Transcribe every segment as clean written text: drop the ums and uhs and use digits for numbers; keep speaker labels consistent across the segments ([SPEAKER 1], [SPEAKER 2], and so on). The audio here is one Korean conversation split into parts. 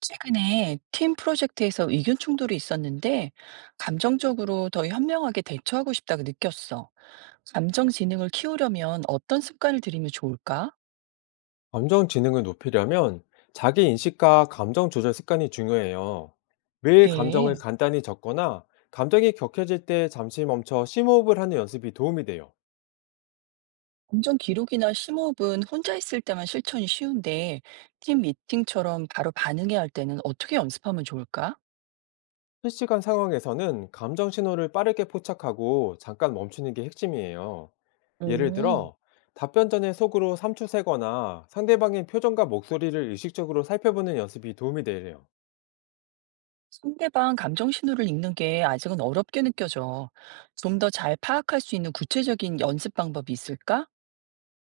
[SPEAKER 1] 최근에 팀 프로젝트에서 의견 충돌이 있었는데, 감정적으로 더 현명하게 대처하고 싶다고 느꼈어. 감정지능을 키우려면 어떤 습관을 들이면 좋을까?
[SPEAKER 2] 감정 지능을 높이려면 자기 인식과 감정 조절 습관이 중요해요. 매일 감정을
[SPEAKER 1] 예.
[SPEAKER 2] 간단히 적거나 감정이 격해질 때 잠시 멈춰 심호흡을 하는 연습이 도움이 돼요.
[SPEAKER 1] 감정 기록이나 심호흡은 혼자 있을 때만 실천이 쉬운데, 팀 미팅처럼 바로 반응해야 할 때는 어떻게 연습하면 좋을까?
[SPEAKER 2] 실시간 상황에서는 감정 신호를 빠르게 포착하고 잠깐 멈추는 게 핵심이에요. 예를
[SPEAKER 1] 오.
[SPEAKER 2] 들어, 답변 전에 속으로 3초 세거나 상대방의 표정과 목소리를 의식적으로 살펴보는 연습이 도움이 돼요.
[SPEAKER 1] 상대방 감정 신호를 읽는 게 아직은 어렵게 느껴져. 좀 더 잘 파악할 수 있는 구체적인 연습 방법이 있을까?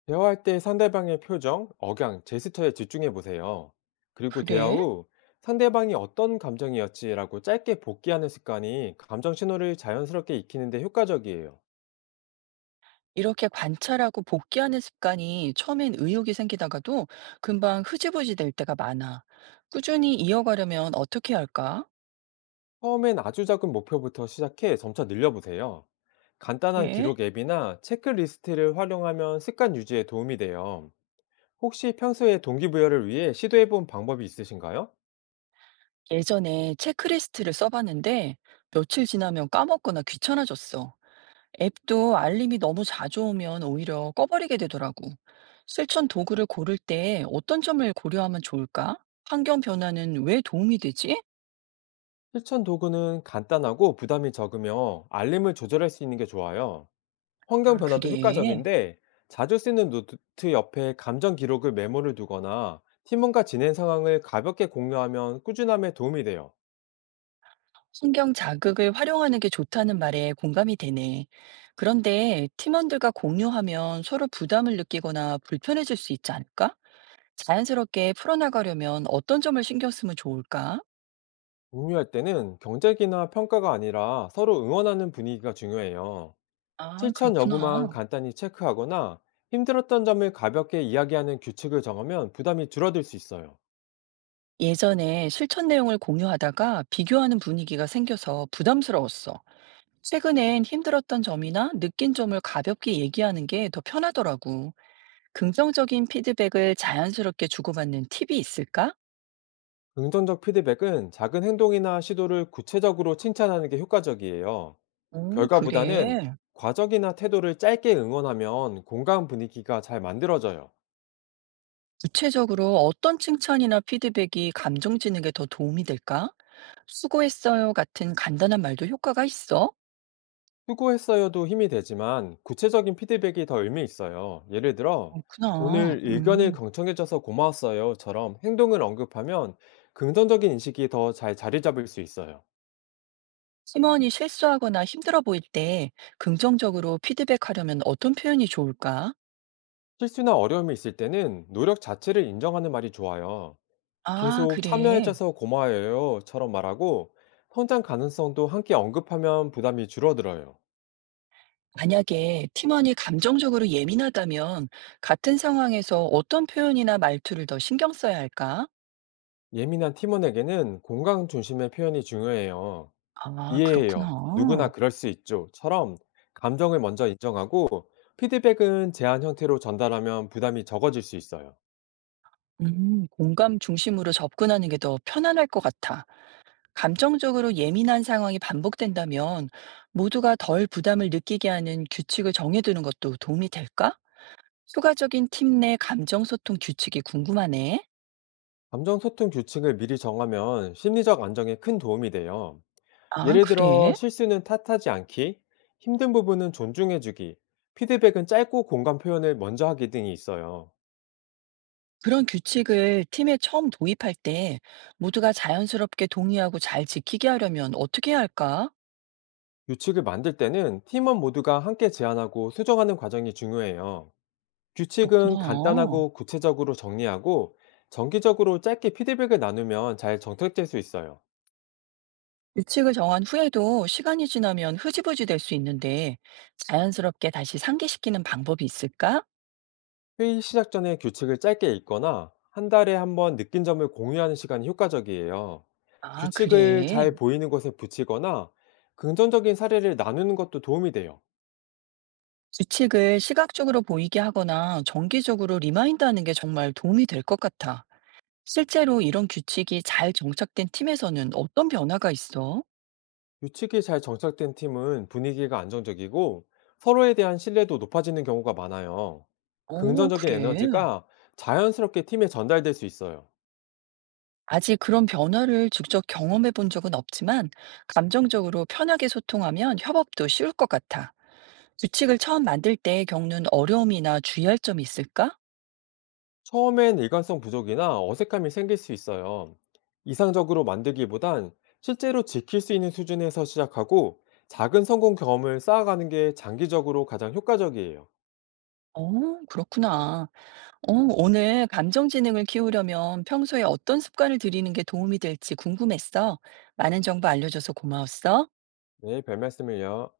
[SPEAKER 2] 대화할 때 상대방의 표정, 억양, 제스처에 집중해 보세요. 그리고 대화
[SPEAKER 1] 그래.
[SPEAKER 2] 후 상대방이 어떤 감정이었지라고 짧게 복기하는 습관이 감정 신호를 자연스럽게 익히는데 효과적이에요.
[SPEAKER 1] 이렇게 관찰하고 복귀하는 습관이 처음엔 의욕이 생기다가도 금방 흐지부지 될 때가 많아. 꾸준히 이어가려면 어떻게 해야 할까?
[SPEAKER 2] 처음엔 아주 작은 목표부터 시작해 점차 늘려보세요. 간단한
[SPEAKER 1] 네.
[SPEAKER 2] 기록 앱이나 체크리스트를 활용하면 습관 유지에 도움이 돼요. 혹시 평소에 동기부여를 위해 시도해 본 방법이 있으신가요?
[SPEAKER 1] 예전에 체크리스트를 써봤는데 며칠 지나면 까먹거나 귀찮아졌어. 앱도 알림이 너무 자주 오면 오히려 꺼버리게 되더라고. 실천 도구를 고를 때 어떤 점을 고려하면 좋을까? 환경 변화는 왜 도움이 되지?
[SPEAKER 2] 실천 도구는 간단하고 부담이 적으며 알림을 조절할 수 있는 게 좋아요. 환경
[SPEAKER 1] 아,
[SPEAKER 2] 변화도
[SPEAKER 1] 그래.
[SPEAKER 2] 효과적인데 자주 쓰는 노트 옆에 감정 기록을 메모를 두거나 팀원과 지낸 상황을 가볍게 공유하면 꾸준함에 도움이 돼요.
[SPEAKER 1] 신경 자극을 활용하는 게 좋다는 말에 공감이 되네. 그런데 팀원들과 공유하면 서로 부담을 느끼거나 불편해질 수 있지 않을까? 자연스럽게 풀어나가려면 어떤 점을 신경 쓰면 좋을까?
[SPEAKER 2] 공유할 때는 경쟁이나 평가가 아니라 서로 응원하는 분위기가 중요해요.
[SPEAKER 1] 아,
[SPEAKER 2] 실천 여부만
[SPEAKER 1] 그렇구나.
[SPEAKER 2] 간단히 체크하거나 힘들었던 점을 가볍게 이야기하는 규칙을 정하면 부담이 줄어들 수 있어요.
[SPEAKER 1] 예전에 실천 내용을 공유하다가 비교하는 분위기가 생겨서 부담스러웠어. 최근엔 힘들었던 점이나 느낀 점을 가볍게 얘기하는 게 더 편하더라고. 긍정적인 피드백을 자연스럽게 주고받는 팁이 있을까?
[SPEAKER 2] 긍정적 피드백은 작은 행동이나 시도를 구체적으로 칭찬하는 게 효과적이에요.
[SPEAKER 1] 오,
[SPEAKER 2] 결과보다는
[SPEAKER 1] 그래.
[SPEAKER 2] 과정이나 태도를 짧게 응원하면 공감 분위기가 잘 만들어져요.
[SPEAKER 1] 구체적으로 어떤 칭찬이나 피드백이 감정 지능에 더 도움이 될까? 수고했어요 같은 간단한 말도 효과가 있어?
[SPEAKER 2] 수고했어요도 힘이 되지만 구체적인 피드백이 더 의미 있어요. 예를 들어,
[SPEAKER 1] 그렇구나.
[SPEAKER 2] 오늘 의견을
[SPEAKER 1] 음.
[SPEAKER 2] 경청해줘서 고마웠어요처럼 행동을 언급하면 긍정적인 인식이 더 잘 자리 잡을 수 있어요.
[SPEAKER 1] 팀원이 실수하거나 힘들어 보일 때 긍정적으로 피드백하려면 어떤 표현이 좋을까?
[SPEAKER 2] 실수나 어려움이 있을 때는 노력 자체를 인정하는 말이 좋아요.
[SPEAKER 1] 아,
[SPEAKER 2] 계속
[SPEAKER 1] 그래.
[SPEAKER 2] 참여해줘서 고마워요처럼 말하고 성장 가능성도 함께 언급하면 부담이 줄어들어요.
[SPEAKER 1] 만약에 팀원이 감정적으로 예민하다면 같은 상황에서 어떤 표현이나 말투를 더 신경 써야 할까?
[SPEAKER 2] 예민한 팀원에게는 공감 중심의 표현이 중요해요.
[SPEAKER 1] 아, 그렇구나.
[SPEAKER 2] 이해해요. 누구나 그럴 수 있죠.처럼 감정을 먼저 인정하고 피드백은 제안 형태로 전달하면 부담이 적어질 수 있어요.
[SPEAKER 1] 공감 중심으로 접근하는 게 더 편안할 것 같아. 감정적으로 예민한 상황이 반복된다면 모두가 덜 부담을 느끼게 하는 규칙을 정해두는 것도 도움이 될까? 추가적인 팀 내 감정 소통 규칙이 궁금하네.
[SPEAKER 2] 감정 소통 규칙을 미리 정하면 심리적 안정에 큰 도움이 돼요.
[SPEAKER 1] 아,
[SPEAKER 2] 예를 들어
[SPEAKER 1] 그래?
[SPEAKER 2] 실수는 탓하지 않기, 힘든 부분은 존중해주기, 피드백은 짧고 공감 표현을 먼저 하기 등이 있어요.
[SPEAKER 1] 그런 규칙을 팀에 처음 도입할 때 모두가 자연스럽게 동의하고 잘 지키게 하려면 어떻게 해야 할까?
[SPEAKER 2] 규칙을 만들 때는 팀원 모두가 함께 제안하고 수정하는 과정이 중요해요. 규칙은
[SPEAKER 1] 그렇구나.
[SPEAKER 2] 간단하고 구체적으로 정리하고 정기적으로 짧게 피드백을 나누면 잘 정착될 수 있어요.
[SPEAKER 1] 규칙을 정한 후에도 시간이 지나면 흐지부지 될 수 있는데 자연스럽게 다시 상기시키는 방법이 있을까?
[SPEAKER 2] 회의 시작 전에 규칙을 짧게 읽거나 한 달에 한번 느낀 점을 공유하는 시간이 효과적이에요.
[SPEAKER 1] 아,
[SPEAKER 2] 규칙을
[SPEAKER 1] 그래.
[SPEAKER 2] 잘 보이는 곳에 붙이거나 긍정적인 사례를 나누는 것도 도움이 돼요.
[SPEAKER 1] 규칙을 시각적으로 보이게 하거나 정기적으로 리마인드 하는 게 정말 도움이 될 것 같아. 실제로 이런 규칙이 잘 정착된 팀에서는 어떤 변화가 있어?
[SPEAKER 2] 규칙이 잘 정착된 팀은 분위기가 안정적이고 서로에 대한 신뢰도 높아지는 경우가 많아요.
[SPEAKER 1] 어,
[SPEAKER 2] 긍정적인
[SPEAKER 1] 그래.
[SPEAKER 2] 에너지가 자연스럽게 팀에 전달될 수 있어요.
[SPEAKER 1] 아직 그런 변화를 직접 경험해 본 적은 없지만, 감정적으로 편하게 소통하면 협업도 쉬울 것 같아. 규칙을 처음 만들 때 겪는 어려움이나 주의할 점이 있을까?
[SPEAKER 2] 처음엔 일관성 부족이나 어색함이 생길 수 있어요. 이상적으로 만들기보단 실제로 지킬 수 있는 수준에서 시작하고 작은 성공 경험을 쌓아가는 게 장기적으로 가장 효과적이에요.
[SPEAKER 1] 어, 그렇구나. 어, 오늘 감정지능을 키우려면 평소에 어떤 습관을 들이는 게 도움이 될지 궁금했어. 많은 정보 알려줘서 고마웠어.
[SPEAKER 2] 네, 별 말씀을요.